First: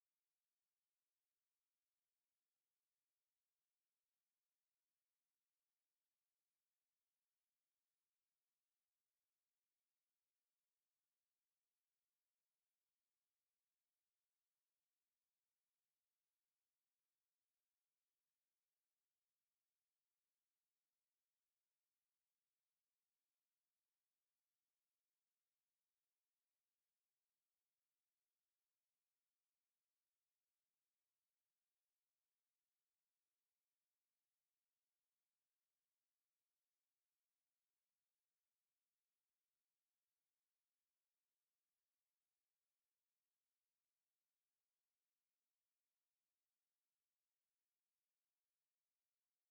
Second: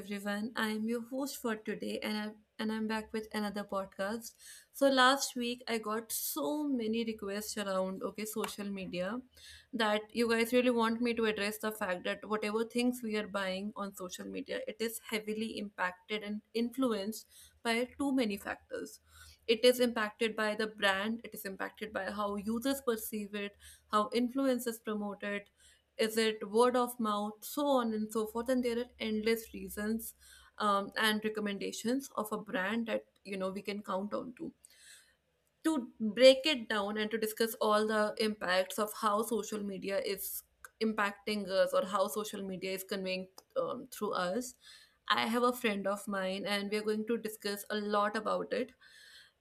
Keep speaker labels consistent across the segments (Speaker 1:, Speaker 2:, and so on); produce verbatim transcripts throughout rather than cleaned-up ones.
Speaker 1: everyone. I am your host for today and I and I'm back with another podcast. So last week I got so many requests around, okay, social media, that you guys really want me to address the fact that whatever things we are buying on social media, it is heavily impacted and influenced by too many factors. It is impacted by the brand, it is impacted by how users perceive it, how influencers promote it, is it word of mouth, so on and so forth, and there are endless reasons um, and recommendations of a brand that, you know, we can count on to to break it down and to discuss all the impacts of how social media is impacting us or how social media is conveying um, through us. I have a friend of mine and we are going to discuss a lot about it,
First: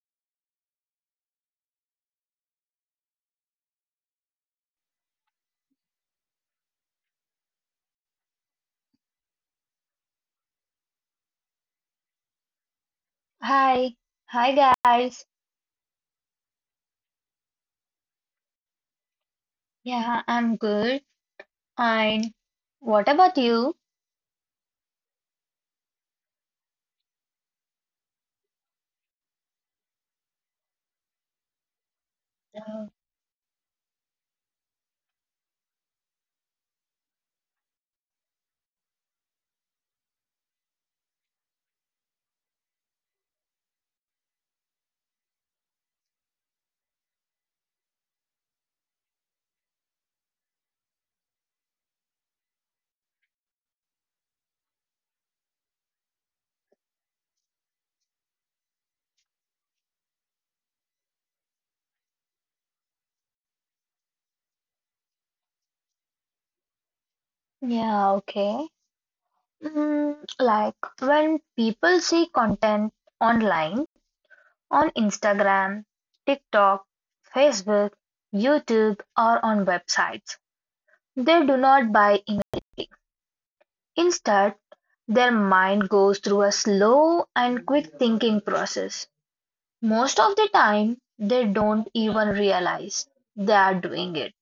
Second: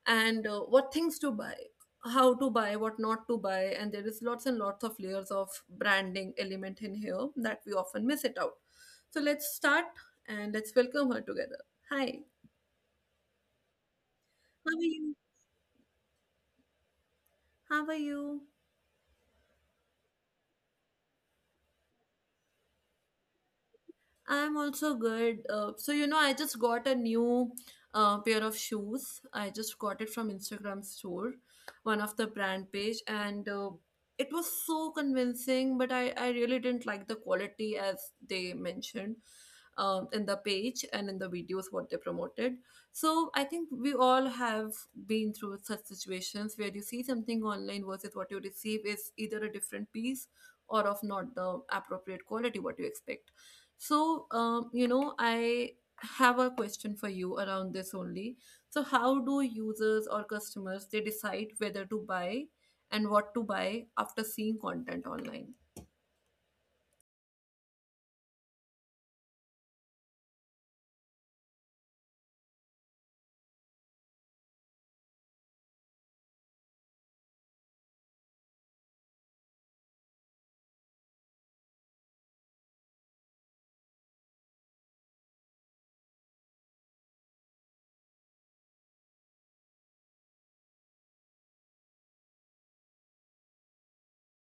Speaker 1: and uh, what things to buy, how to buy, what not to buy, and there is lots and lots of layers of branding element in here that we often miss it out. So let's start and let's welcome her together. Hi,
Speaker 2: Hi, hi
Speaker 1: how are you,
Speaker 2: guys.
Speaker 1: how are you?
Speaker 2: Yeah, I'm good. And what about you?
Speaker 1: I'm also good. Uh, so, you know, I just got a new uh, pair of shoes. I just got it from Instagram store, one of the brand page, and uh, it was so convincing, but I, I really didn't like the quality as they mentioned um, in the page and in the videos what they promoted. So, I think we all have been through such situations where you see something online versus what you receive is either a different piece or of not the appropriate quality what you expect. So, um, you know, I have a question for you around this only. So, how do users or customers they decide whether to buy and what to buy after seeing content online?
Speaker 2: Yeah, okay. Mm, like when people see content online, on Instagram, TikTok, Facebook, YouTube, or on websites, they do not buy immediately. Instead, their mind goes through a slow and quick thinking process. Most of the time they don't even realize they are doing it.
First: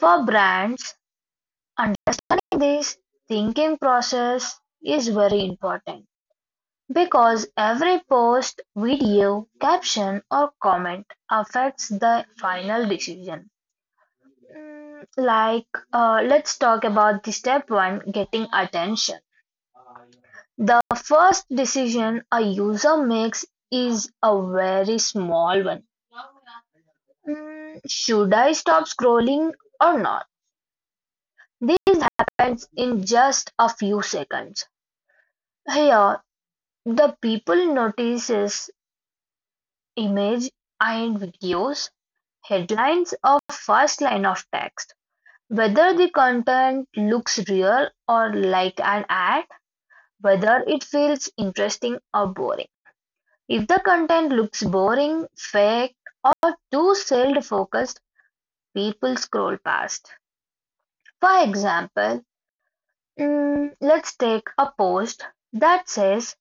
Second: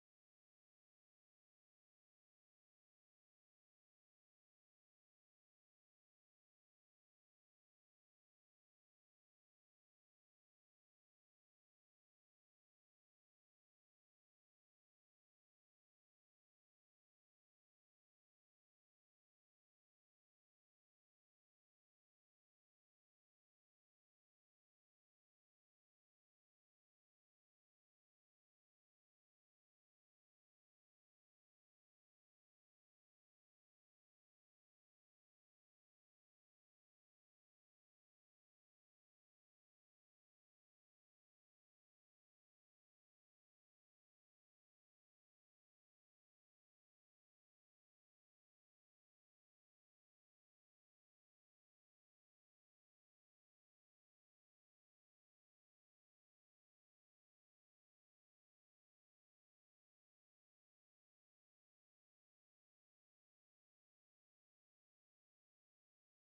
Speaker 2: For brands, understanding this thinking process is very important because every post, video, caption or comment affects the final decision. Mm, Like, uh, let's talk about the step one getting attention. The first decision a user makes is a very small one Mm, Should I stop scrolling or not? This happens in just a few seconds. Here, the people notices image and videos, headlines or first line of text. Whether the content looks real or like an ad, whether it feels interesting or boring. If the content looks boring, fake, or too self focused, people scroll past. For example, Mm, let's take a post that says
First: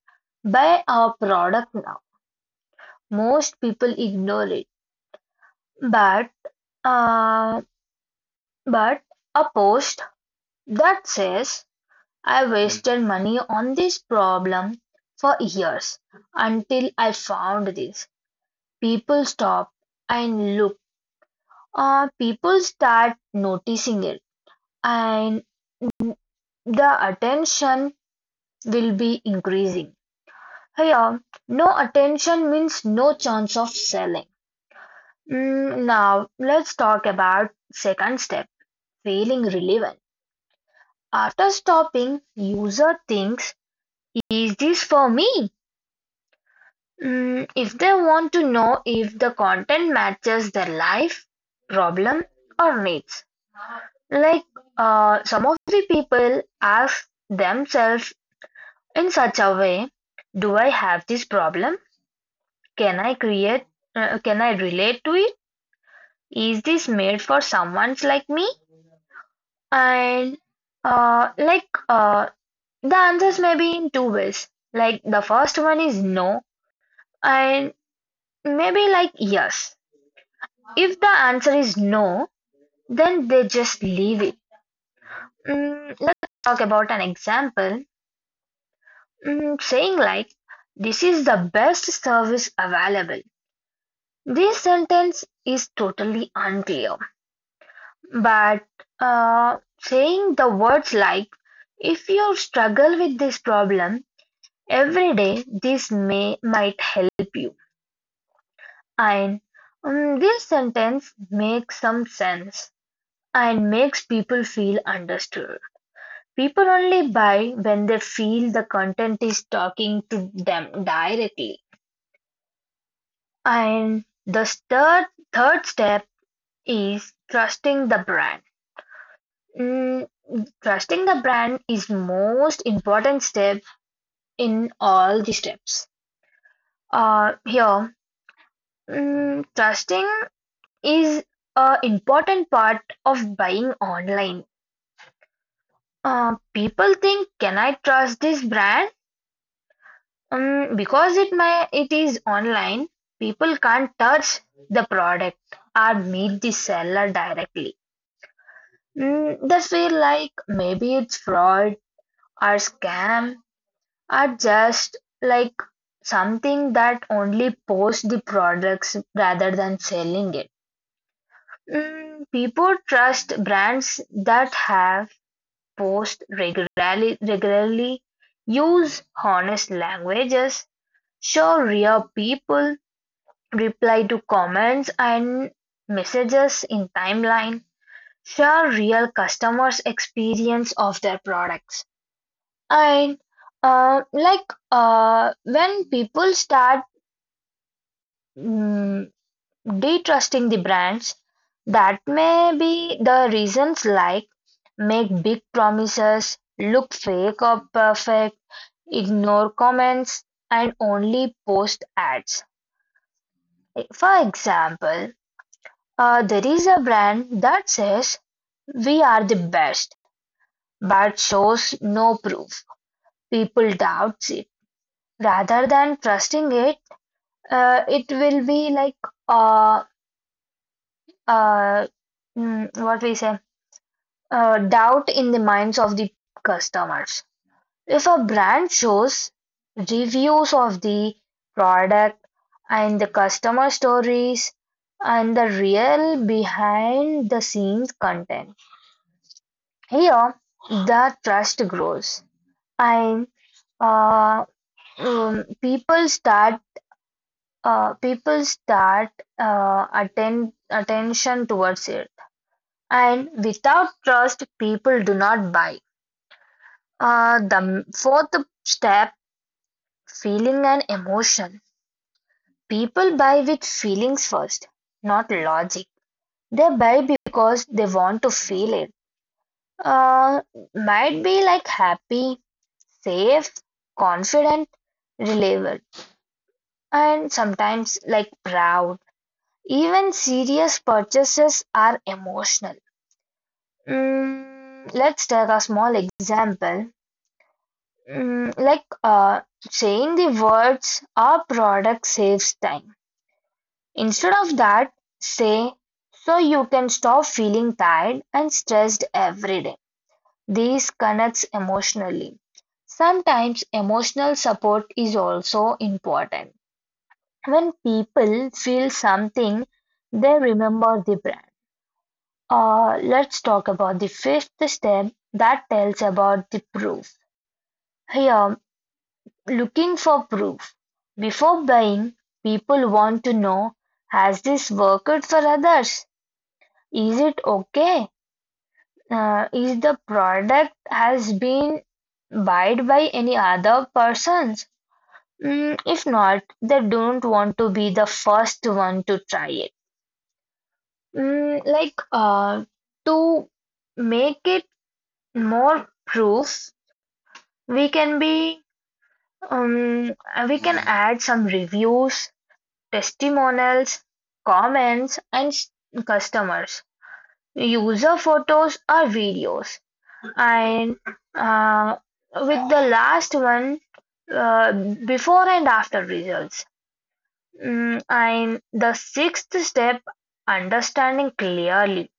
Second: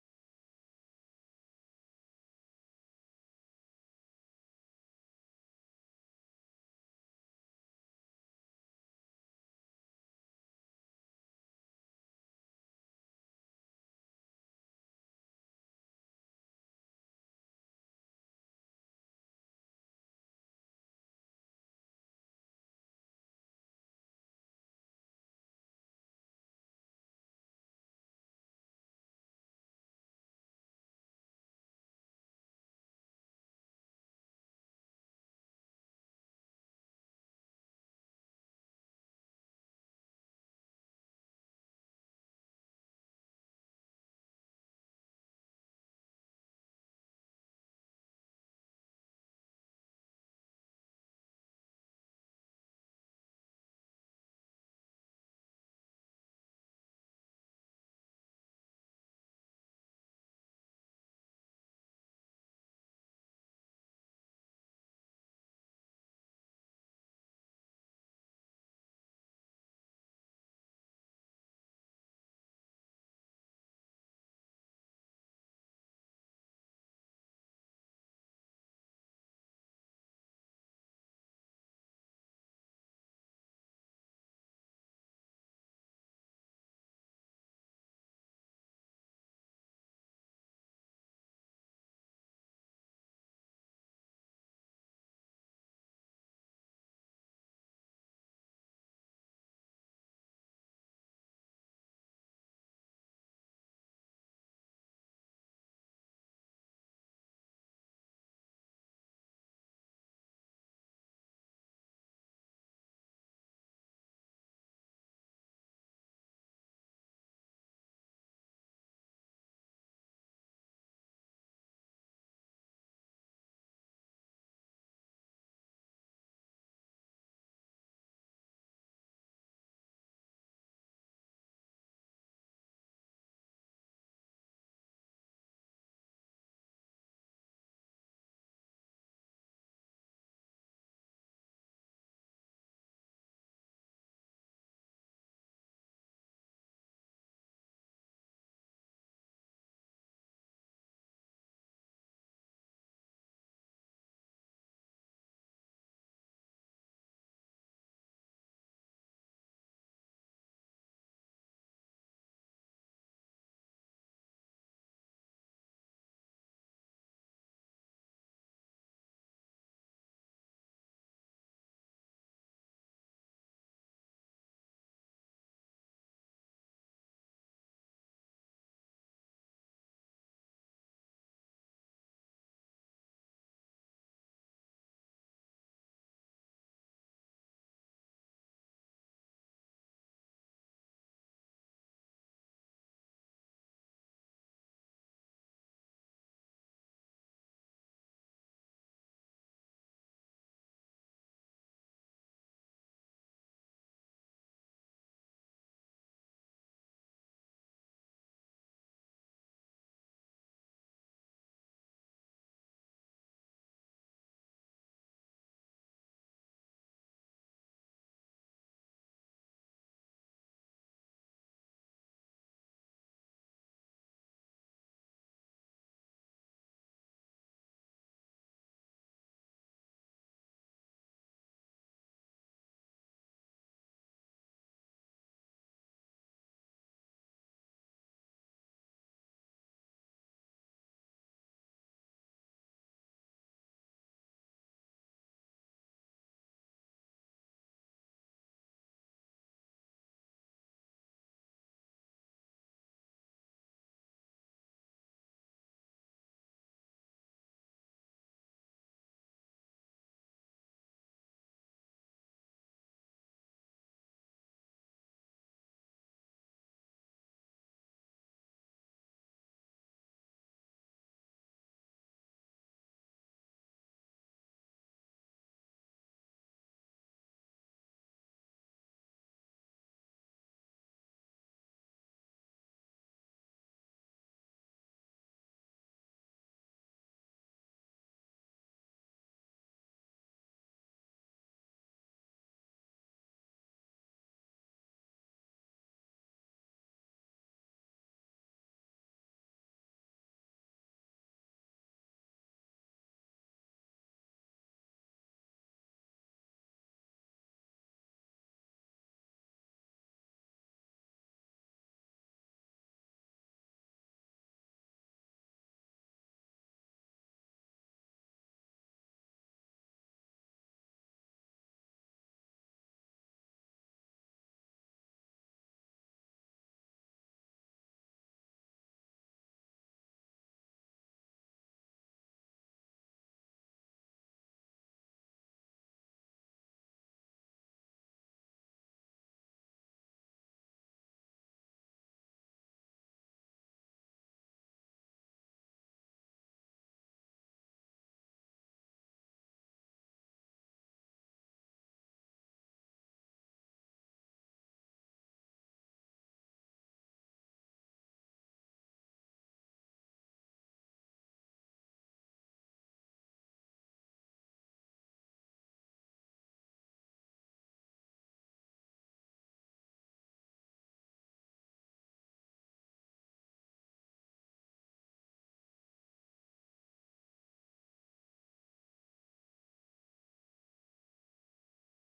Speaker 2: buy our product now. Most people ignore it, but uh, but a post that says I wasted money on this problem for years until I found this. People stop and look. Uh, people start noticing it, and the attention will be increasing. Here, no attention means no chance of selling. Mm, now, let's talk about second step, feeling relevant. After stopping, user thinks, is this for me? Mm, if they want to know if the content matches their life, problem, or needs. Like uh, some of the people ask themselves in such a way, do I have this problem? Can I create, uh, can I relate to it? Is this made for someone's like me? And uh, like uh, The answers may be in two ways. Like the first one is no, and maybe like yes. If the answer is no, then they just leave it. Mm, let's talk about an example. Mm, saying like this is the best service available. This sentence is totally unclear. But uh, saying the words like, if you struggle with this problem every day, this may might help you. And um, this sentence makes some sense and makes people feel understood. People only buy when they feel the content is talking to them directly. And the third, third step is trusting the brand. Mm, Trusting the brand is most important step in all the steps. Uh, here, mm, trusting is a important part of buying online. Uh, people think, can I trust this brand? Mm, because it may, it is online. People can't touch the product or meet the seller directly. Mm, they feel like maybe it's fraud or scam are just like something that only posts the products rather than selling it. Mm, people trust brands that have post regularly, regularly use honest languages, show real people, reply to comments and messages in timeline, share real customers' experience of their products. And uh, like uh, When people start mm, detrusting the brands. That may be the reasons like make big promises, look fake or perfect, ignore comments, and only post ads. For example, uh, there is a brand that says we are the best but shows no proof. People doubts it. Rather than trusting it, uh, it will be like uh, uh, mm, what we say, uh, doubt in the minds of the customers. If a brand shows reviews of the product and the customer stories and the real behind the scenes content, here the trust grows and uh, um, people start uh, people start uh, attend attention towards it. And without trust, people do not buy. Uh, the fourth step feeling and emotion. People buy with feelings first, not logic. They buy because they want to feel it. Uh, might be like happy, safe, confident, reliable, and sometimes like proud. Even serious purchases are emotional. Mm, let's take a small example. Mm, like uh, Saying the words our product saves time. Instead of that, say so you can stop feeling tired and stressed every day. This connects emotionally. Sometimes emotional support is also important. When people feel something, they remember the brand. Uh, let's talk about the fifth step that tells about the proof. Here, looking for proof before buying, people want to know has this worked for others? Is it okay? Uh, is the product has been bought by any other persons? Mm, if not, they don't want to be the first one to try it. Mm, like uh, to make it more proof, we can be um, we can add some reviews, testimonials, comments and s- customers, user photos or videos, and uh, with the last one uh, before and after results. Mm, and the sixth step, understanding clearly.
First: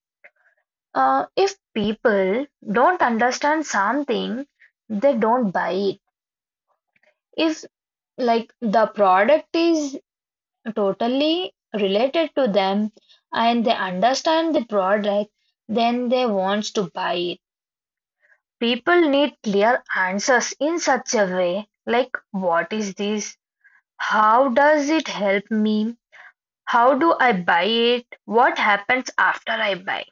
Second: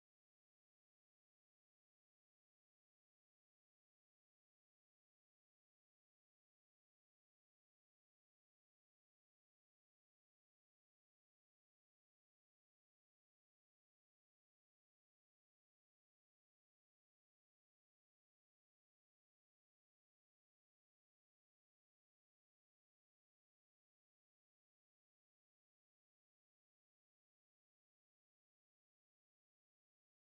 Speaker 2: Uh, if people don't understand something, they don't buy it. If like the product is totally related to them and they understand the product, then they want to buy it. People need clear answers in such a way like what is this? How does it help me? How do I buy it? What happens after I buy?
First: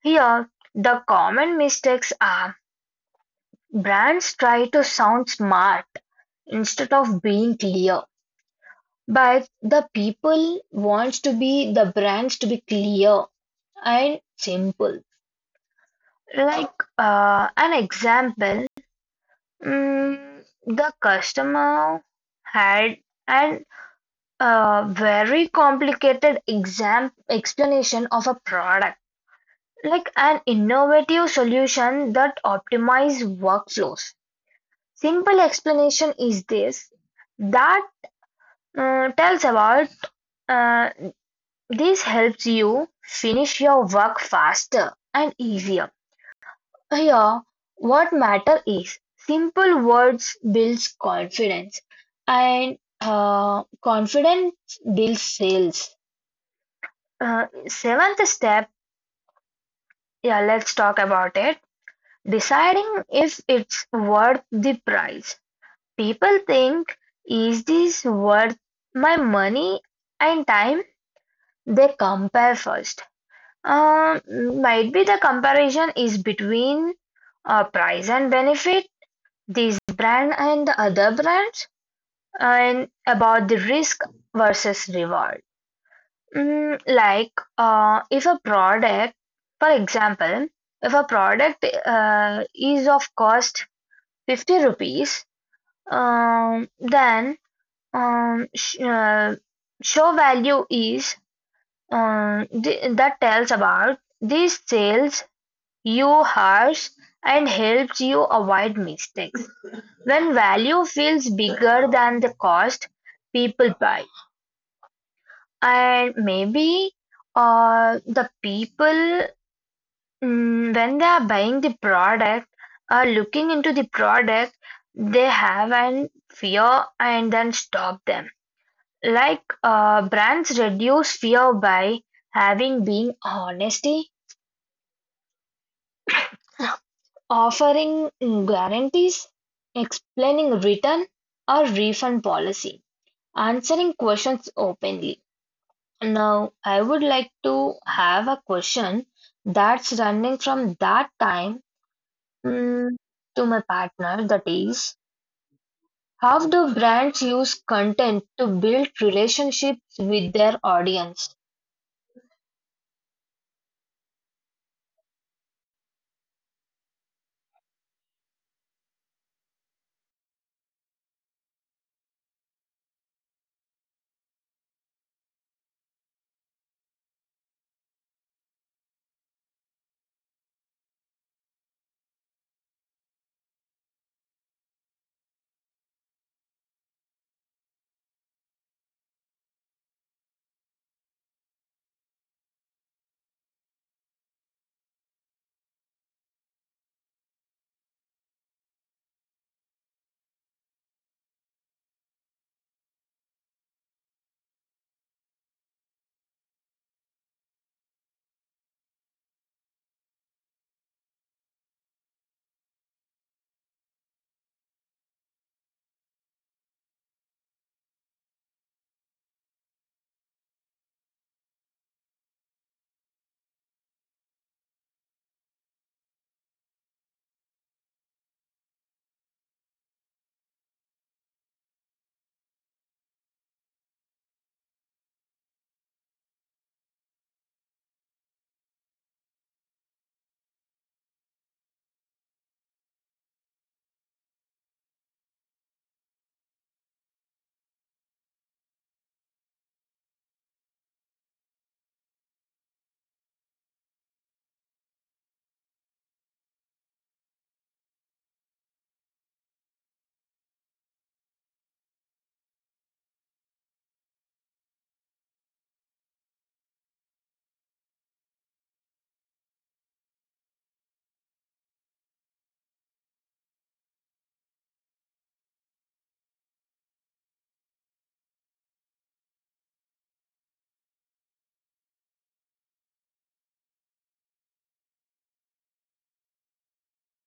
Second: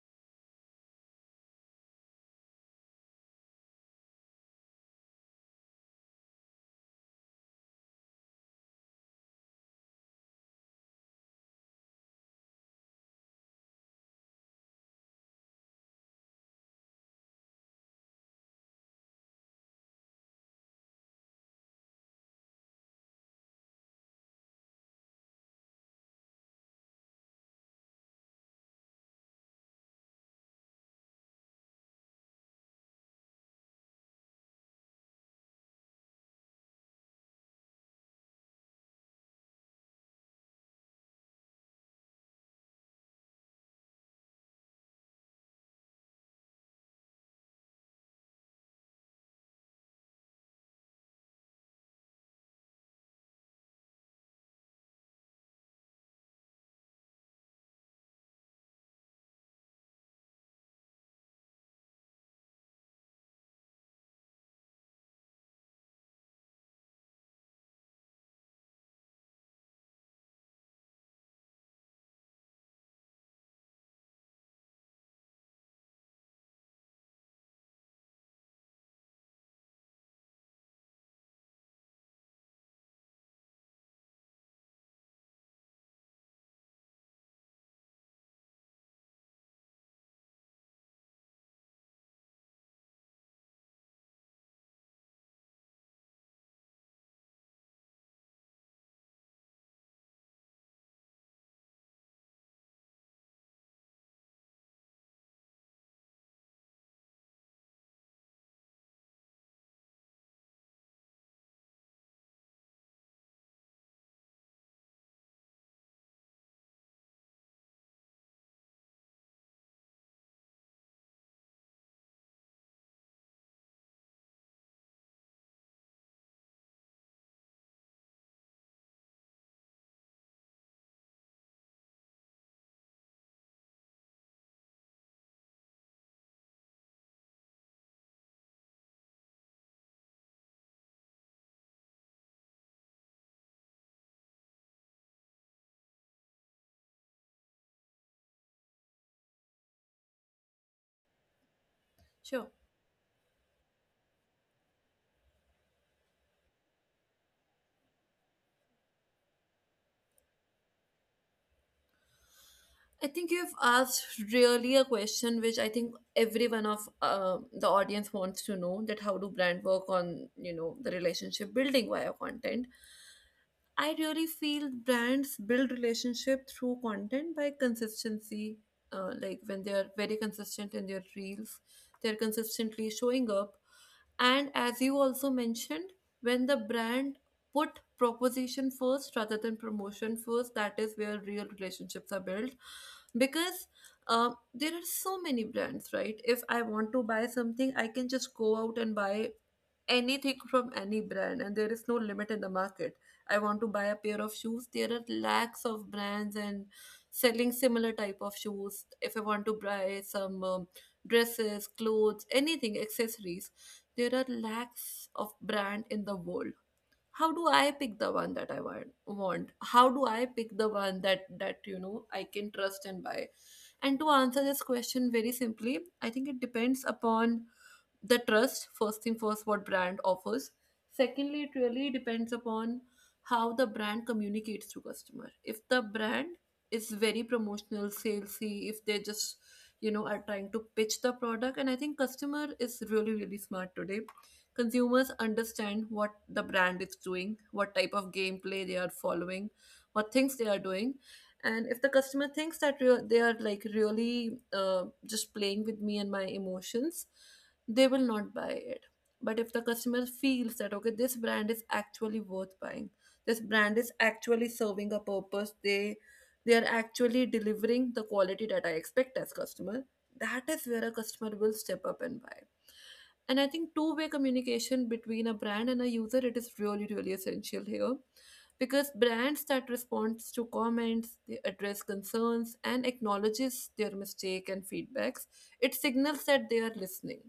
Speaker 2: Here, the common mistakes are brands try to sound smart instead of being clear. But the people wants to be the brands to be clear and simple. Like uh, an example, mm, the customer had an uh, very complicated exam explanation of a product, like an innovative solution that optimizes workflows. Simple explanation is this that uh, tells about uh, this helps you finish your work faster and easier. Here, what matter is simple words builds confidence, and uh, confidence builds sales. Uh, seventh step, yeah, let's talk about it. Deciding if it's worth the price. People think, is this worth my money and time? They compare first. Um, might be the comparison is between uh, price and benefit, this brand and the other brands, and about the risk versus reward. Mm, like uh, if a product, for example, if a product uh, is of cost fifty rupees, um, then um, sh- uh, show value is um, th- that tells about these sales you harsh and helps you avoid mistakes. When value feels bigger than the cost, people buy. And maybe uh, the people, mm, when they are buying the product, are looking into the product, they have an fear and then stop them. Like uh, brands reduce fear by having being honesty, offering guarantees, explaining return or refund policy, answering questions openly. Now, I would like to have a question that's running from that time
Speaker 1: Sure.
Speaker 2: mm, to my partner, that is, how do brands use content to build relationships with their audience?
Speaker 1: I think you've asked really a question which I think every one of uh, the audience wants to know, that how do brand work on, you know, the relationship building via content. I really feel brands build relationship through content by consistency. Uh, like when they are very consistent in their reels, they're consistently showing up. And as you also mentioned, when the brand put proposition first rather than promotion first, that is where real relationships are built. Because um, there are so many brands, right? If I want to buy something, I can just go out and buy anything from any brand, and there is no limit in the market. I want to buy a pair of shoes, there are lakhs of brands and selling similar type of shoes. If I want to buy some um, dresses, clothes, anything, accessories, there are lakhs of brand in the world. How do I pick the one that I want want, how do I pick the one that that, you know, I can trust and buy? And to answer this question very simply, I think it depends upon the trust. First thing first, what brand offers. Secondly, it really depends upon how the brand communicates to customer. If the brand is very promotional, salesy, if they just, you know, are trying to pitch the product, and I think customer is really really smart today. Consumers understand what the brand is doing, what type of gameplay they are following, what things they are doing. And if the customer thinks that re- they are, like, really uh, just playing with me and my emotions, they will not buy it. But if the customer feels that, okay, this brand is actually worth buying, this brand is actually serving a purpose, they they are actually delivering the quality that I expect as customer, that is where a customer will step up and buy. And I think two-way communication between a brand and a user, it is really really essential here, because brands that responds to comments, they address concerns and acknowledges their mistake and feedbacks, it signals that they are listening.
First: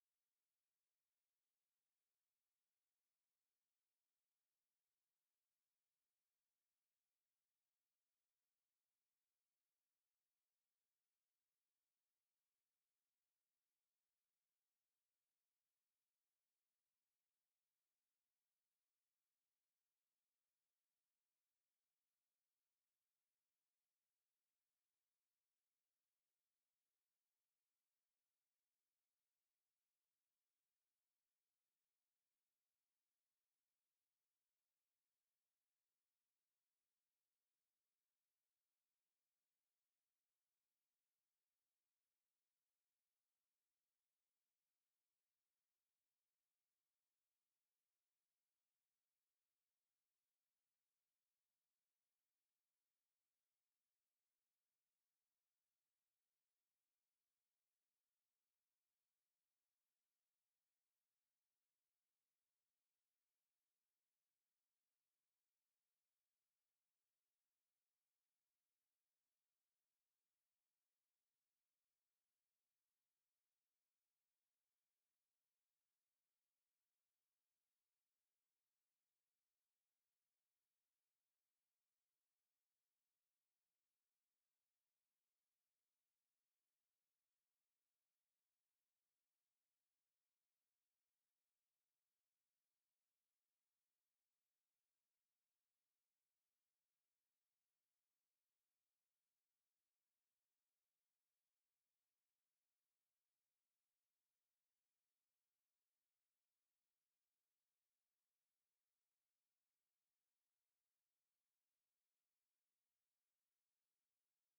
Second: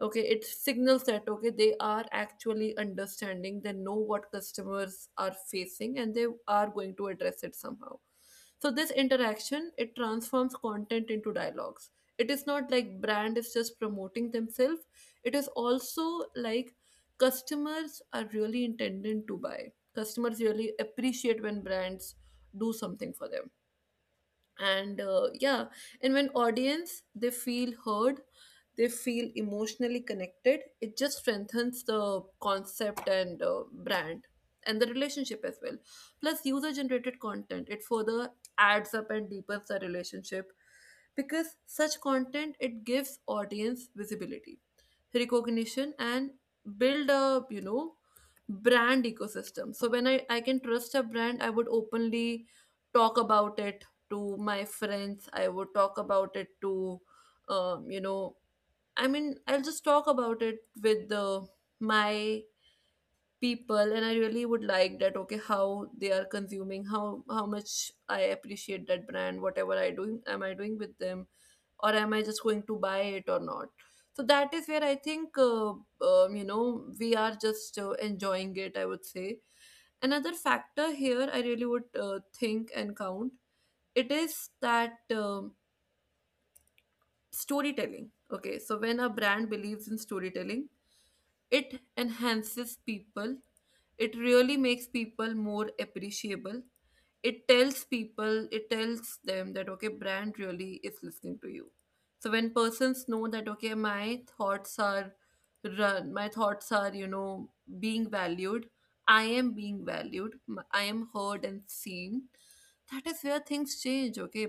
Speaker 1: Okay, it signals that, okay, they are actually understanding, they know what customers are facing and they are going to address it somehow. So this interaction, it transforms content into dialogues. It is not like brand is just promoting themselves, it is also, like, customers are really intending to buy. Customers really appreciate when brands do something for them, and uh, yeah. And when audience, they feel heard, they feel emotionally connected, it just strengthens the concept and uh, brand and the relationship as well. Plus user generated content, it further adds up and deepens the relationship, because such content, it gives audience visibility, recognition, and build a, you know, brand ecosystem. So when I, I can trust a brand, I would openly talk about it to my friends, I would talk about it to um, you know, I mean, I'll just talk about it with the my people, and I really would like that. Okay, how they are consuming, how how much I appreciate that brand, whatever I doing, am I doing with them, or am I just going to buy it or not? So that is where I think uh, um, you know, we are just uh, enjoying it. I would say another factor here I really would uh, think and count, it is that um storytelling. Okay, so when a brand believes in storytelling, it enhances people, it really makes people more appreciable, it tells people, it tells them that, okay, brand really is listening to you. So when persons know that, okay, my thoughts are run my thoughts are, you know, being valued, I am being valued, m- I am heard and seen, that is where things change, okay?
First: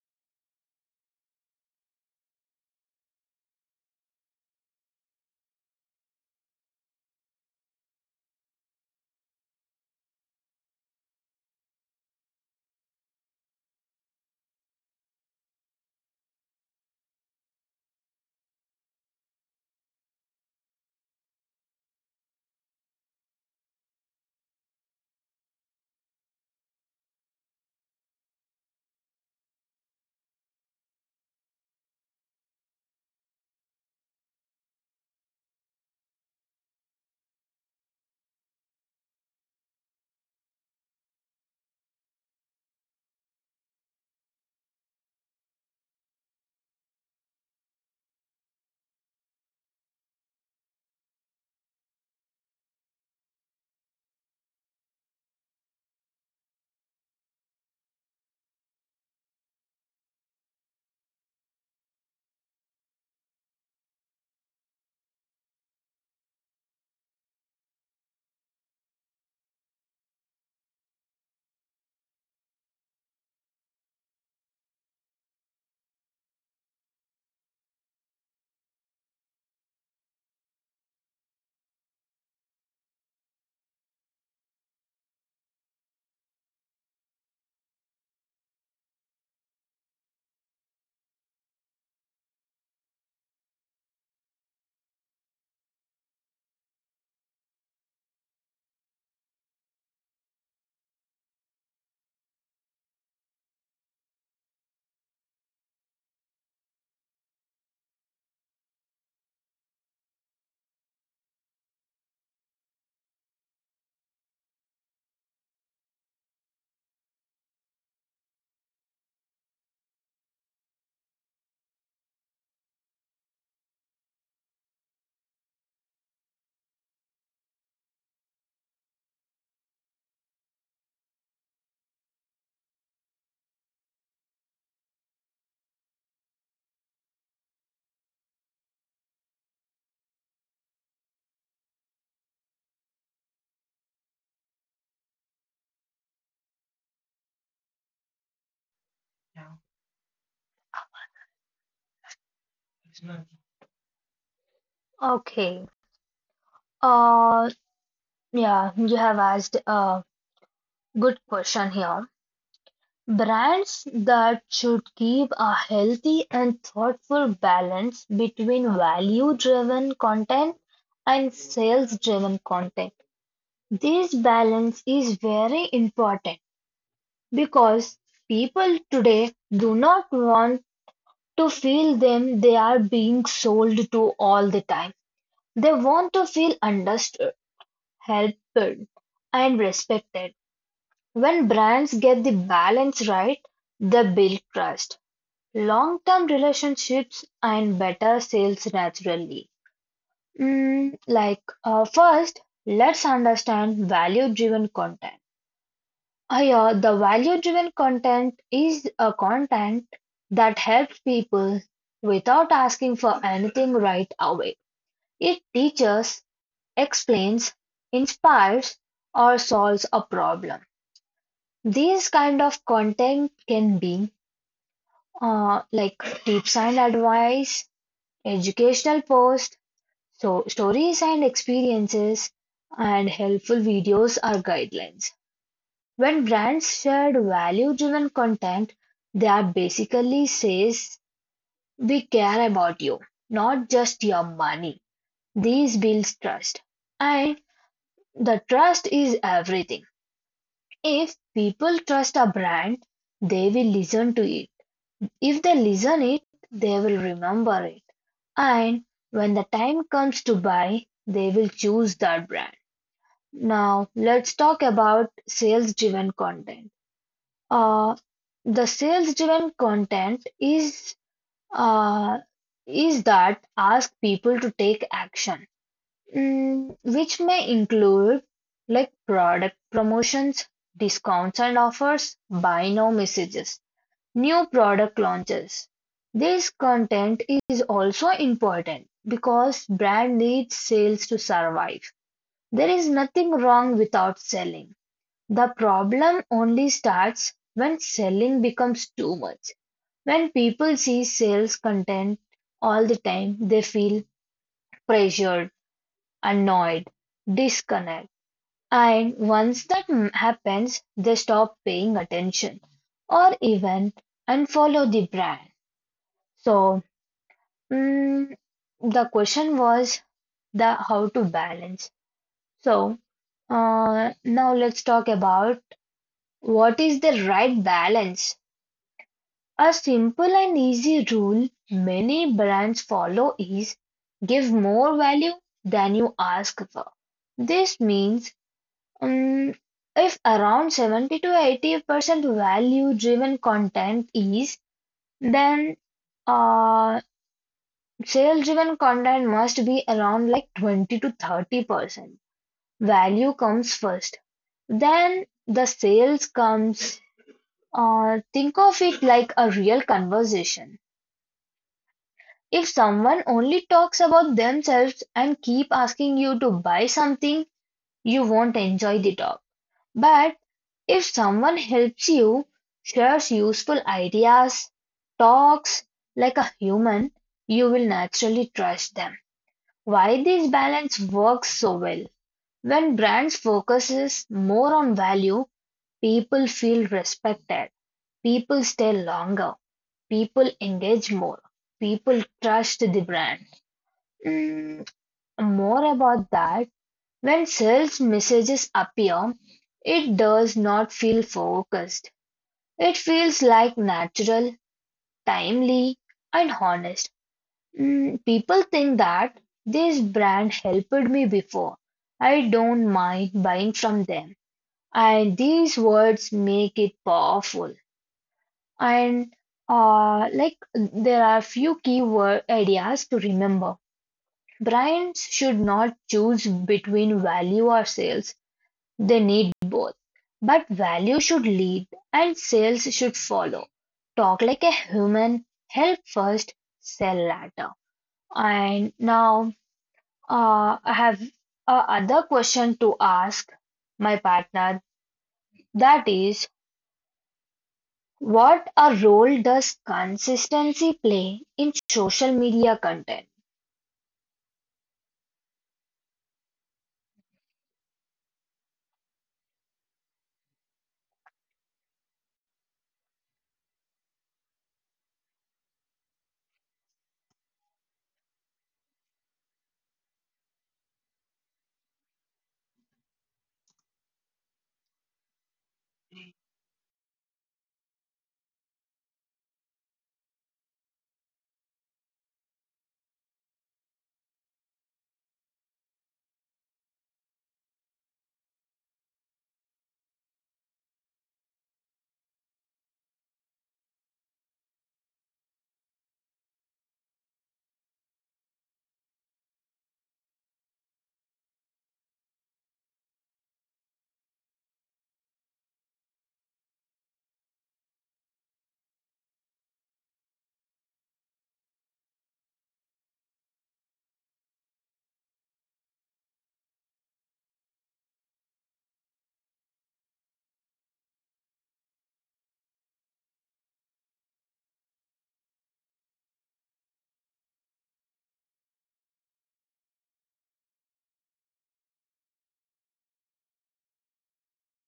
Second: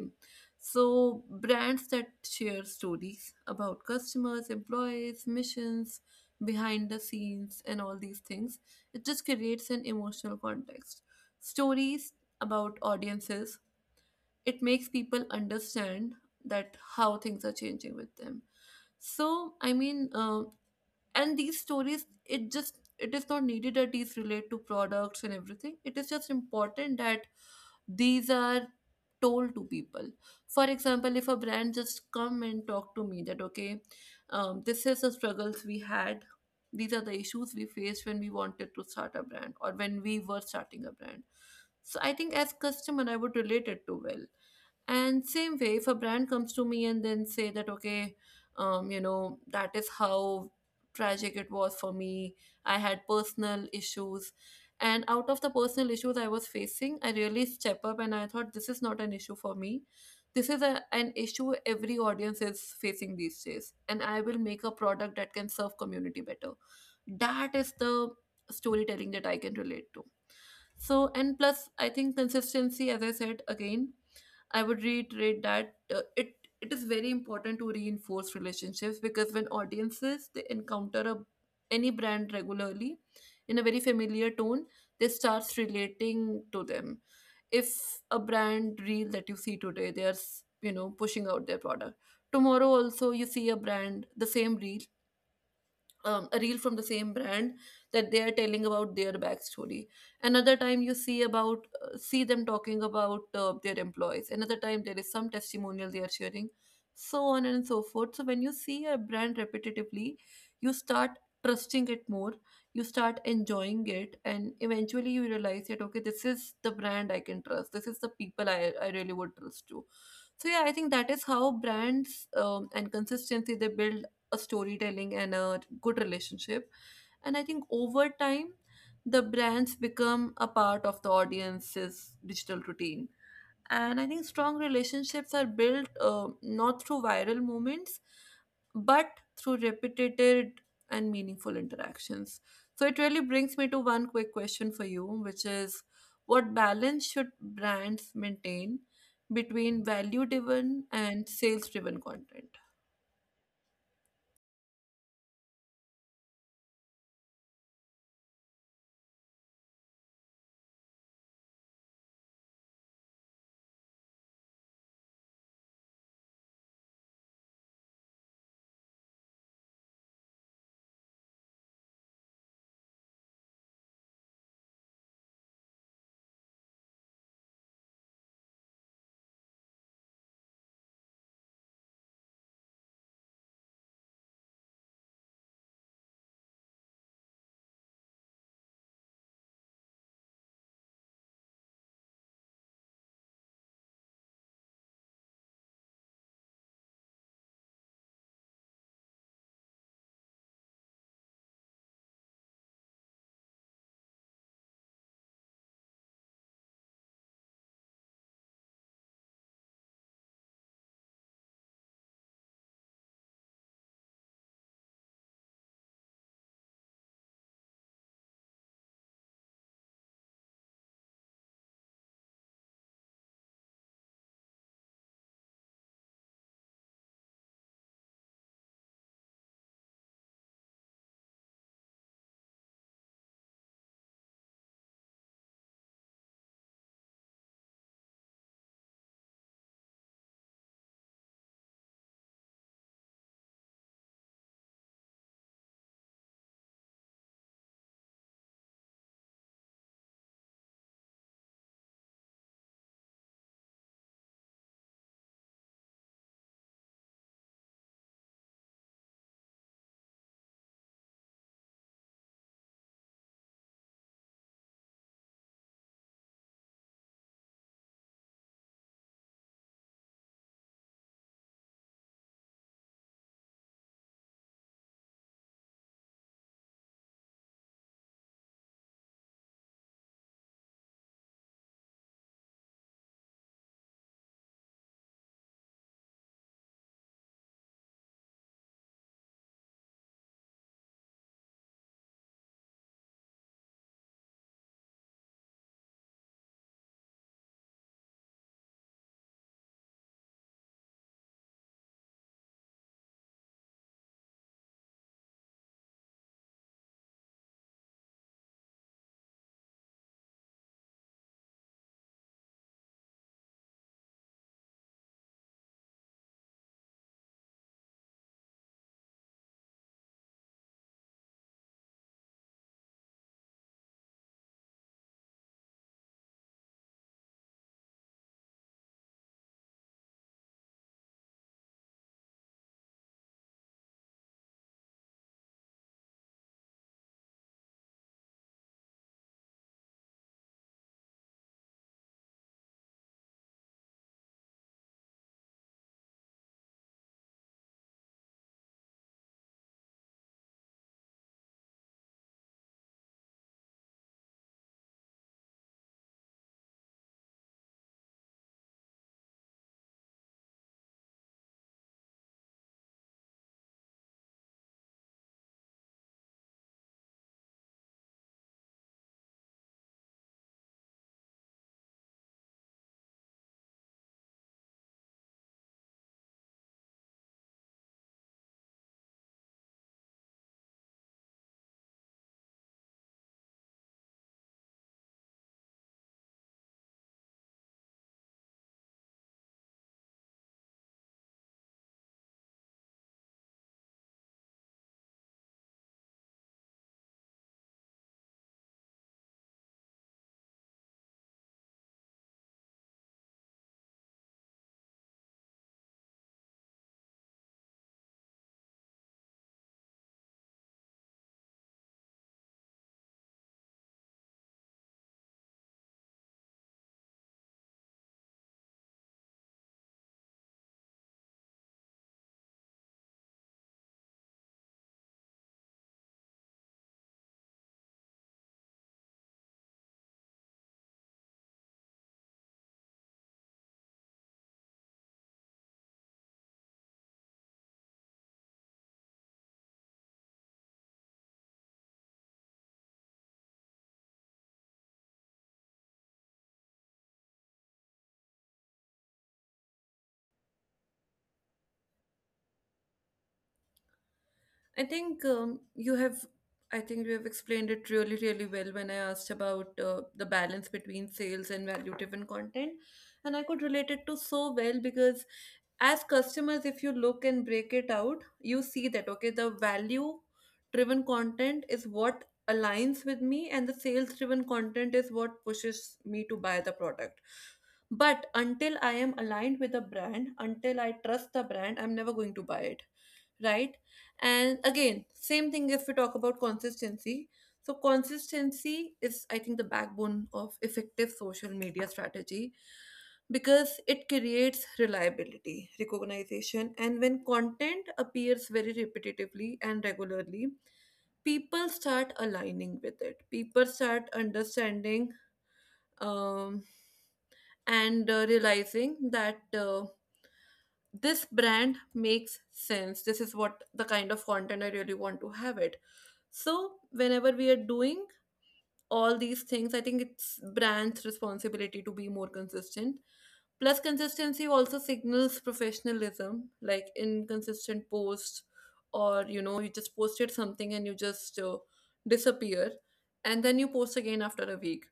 Speaker 1: So brands that share stories about customers, employees, missions, behind the scenes, and all these things, it just creates an emotional context. Stories about audiences, it makes people understand that how things are changing with them. So I mean, um, and these stories, it just, it is not needed that these relate to products and everything, it is just important that these are told to people. For example, if a brand just come and talk to me that, okay, um, this is the struggles we had, these are the issues we faced when we wanted to start a brand or when we were starting a brand, so I think as customer I would relate it to well. And same way, if a brand comes to me and then say that, okay, um, you know, that is how tragic it was for me. I had personal issues. And out of the personal issues I was facing, I really step up and I thought this is not an issue for me. This is a, an issue every audience is facing these days. And I will make a product that can serve community better. That is the storytelling that I can relate to. So, and plus, I think consistency, as I said again, I would reiterate that uh, it it is very important to reinforce relationships, because when audiences they encounter a any brand regularly in a very familiar tone, they starts relating to them. If a brand reel that you see today, they are s- you know, pushing out their product. Tomorrow also you see a brand the same reel, um, a reel from the same brand, that they are telling about their backstory. Another time you see about uh, see them talking about uh, their employees. Another time there is some testimonial they are sharing, so on and so forth. So when you see a brand repetitively, you start trusting it more. You start enjoying it, and eventually you realize that, okay, this is the brand I can trust. This is the people I I really would trust to. So yeah, I think that is how brands um, and consistency they build a storytelling and a good relationship. And I think over time, the brands become a part of the audience's digital routine. And I think strong relationships are built uh, not through viral moments, but through repeated and meaningful interactions. So it really brings me to one quick question for you, which is what balance should brands maintain between value driven and sales driven content.
Speaker 2: Okay. Uh, yeah, you have asked a good question here. Brands that should give a healthy and thoughtful balance between value-driven content and sales-driven content. This balance is very important because people today do not want to feel them they are being sold to all the time. They want to feel understood, helped, and respected. When brands get the balance right, they build trust long-term relationships and better sales naturally. Mm, like uh, first, let's understand value-driven content. Uh, yeah, the value-driven content is a content that helps people without asking for anything right away. It teaches, explains, inspires, or solves a problem. These kind of content can be uh, like tips and advice, educational posts, so stories and experiences, and helpful videos are guidelines. When brands share value-driven content, they are basically says we care about you, not just your money. These builds trust. And the trust is everything. If people trust a brand, they will listen to it. If they listen it, they will remember it. And when the time comes to buy, they will choose that brand. Now, let's talk about sales driven content. Uh, the sales driven content is uh, is that ask people to take action, mm, which may include like product promotions, discounts and offers, buy now messages. New product launches: this content is also important because brand needs sales to survive. There is nothing wrong without selling. The problem only starts when selling becomes too much. When people see sales content all the time, they feel pressured, annoyed, disconnected. And once that happens, they stop paying attention or even unfollow the brand. So Mm, the question was the how to balance. So uh, now let's talk about what is the right balance. A simple and easy rule many brands follow is give more value than you ask for. This means um, if around seventy to eighty percent value driven content is, then uh, sales driven content must be around like twenty to thirty percent. Value comes first, then the sales comes. Uh, think of it like a real conversation. If someone only talks about themselves and keep asking you to buy something, you won't enjoy the talk. But if someone helps you, shares useful ideas, talks like a human, you will naturally trust them. Why this balance works so well? When brands focuses more on value, people feel respected, people stay longer, people engage more, people trust the brand. Mm, More about that. When sales messages appear, it does not feel focused. It feels like natural, timely, and honest. Mm, people think that this brand helped me before. I don't mind buying from them. And these words make it powerful. And uh, like there are few key word ideas to remember. Brands should not choose between value or sales. They need both. But value should lead and sales should follow. Talk like a human, help first, sell later. And now Uh, I have a other question to ask my partner. That is, what a role does consistency play in social media content?
Speaker 1: I think um, you have, I think you have explained it really, really well when I asked about uh, the balance between sales and value-driven content, and I could relate it to so well because as customers, if you look and break it out, you see that, okay, the value-driven content is what aligns with me, and the sales-driven content is what pushes me to buy the product. But until I am aligned with a brand, until I trust the brand, I'm never going to buy it, right? And again, same thing if we talk about consistency. So, consistency is, I think, the backbone of effective social media strategy, because it creates reliability, recognition, and when content appears very repetitively and regularly, people start aligning with it. People start understanding. Um, and uh, realizing that uh, this brand makes sense, this is what the kind of content I really want to have it. So whenever we are doing all these things, I think it's brand's responsibility to be more consistent. Plus consistency also signals professionalism, like inconsistent posts, or you know, you just posted something and you just uh, disappear and then you post again after a week,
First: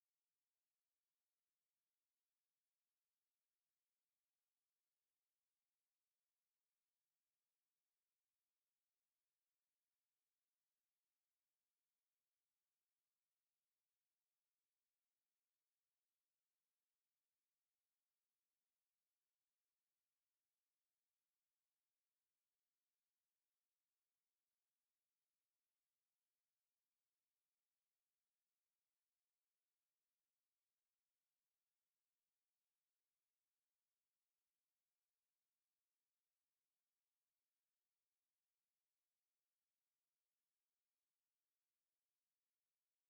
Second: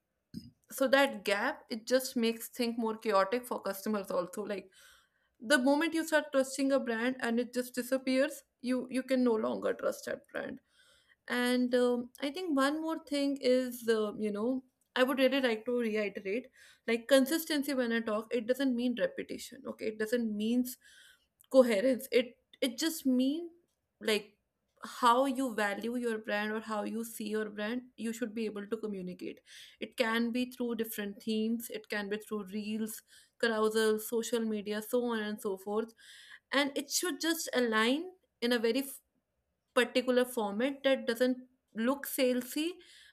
Speaker 1: so that gap, it just makes things more chaotic for customers also, like the moment you start trusting a brand and it just disappears, you you can no longer trust that brand. And um, I think one more thing is, uh, you know, I would really like to reiterate, like consistency when I talk, it doesn't mean repetition, okay? It doesn't means coherence. It it just mean, like, how you value your brand or how you see your brand, you should be able to communicate. It can be through different themes, it can be through reels, carousel, social media, so on and so forth. And it should just align in a very particular format that doesn't look salesy,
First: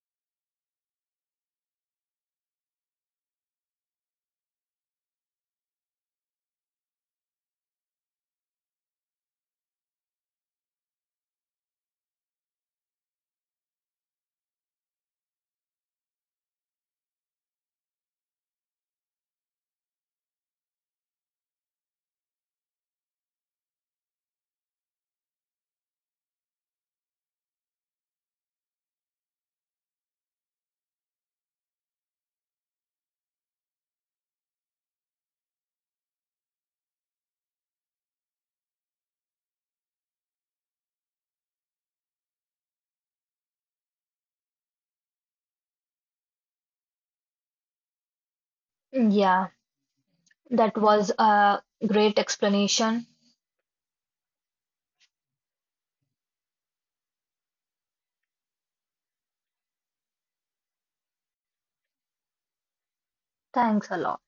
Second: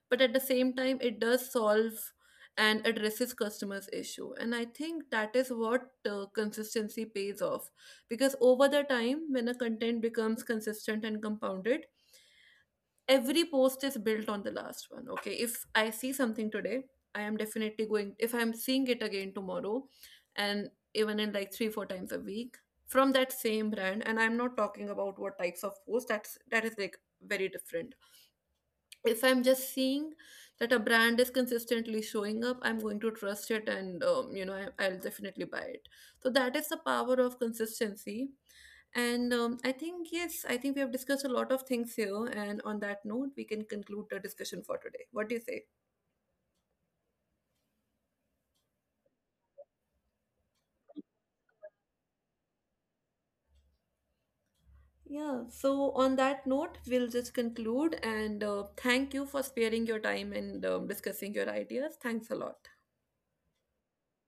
Speaker 1: but at the same time, it does solve and addresses customers' issue. And I think that is what uh, consistency pays off, because over the time, when a content becomes consistent and compounded, every post is built on the last one. Okay, if I see something today, I am definitely going if I'm seeing it again tomorrow, and even in like three four times a week from that same brand, and I'm not talking about what types of posts, that's that is like very different. If I'm just seeing that a brand is consistently showing up, I'm going to trust it, and um, you know, I, i'll definitely buy it. So that is the power of consistency. And um, I think yes, I think we have discussed a lot of things here, and on that note we can conclude the discussion for today. What do you say?
Speaker 2: Yeah, that was a great explanation.
Speaker 1: Yeah, so on that note we'll just conclude and uh, thank you for sparing your time and um, discussing your ideas. Thanks a lot.
Speaker 2: Thanks a lot.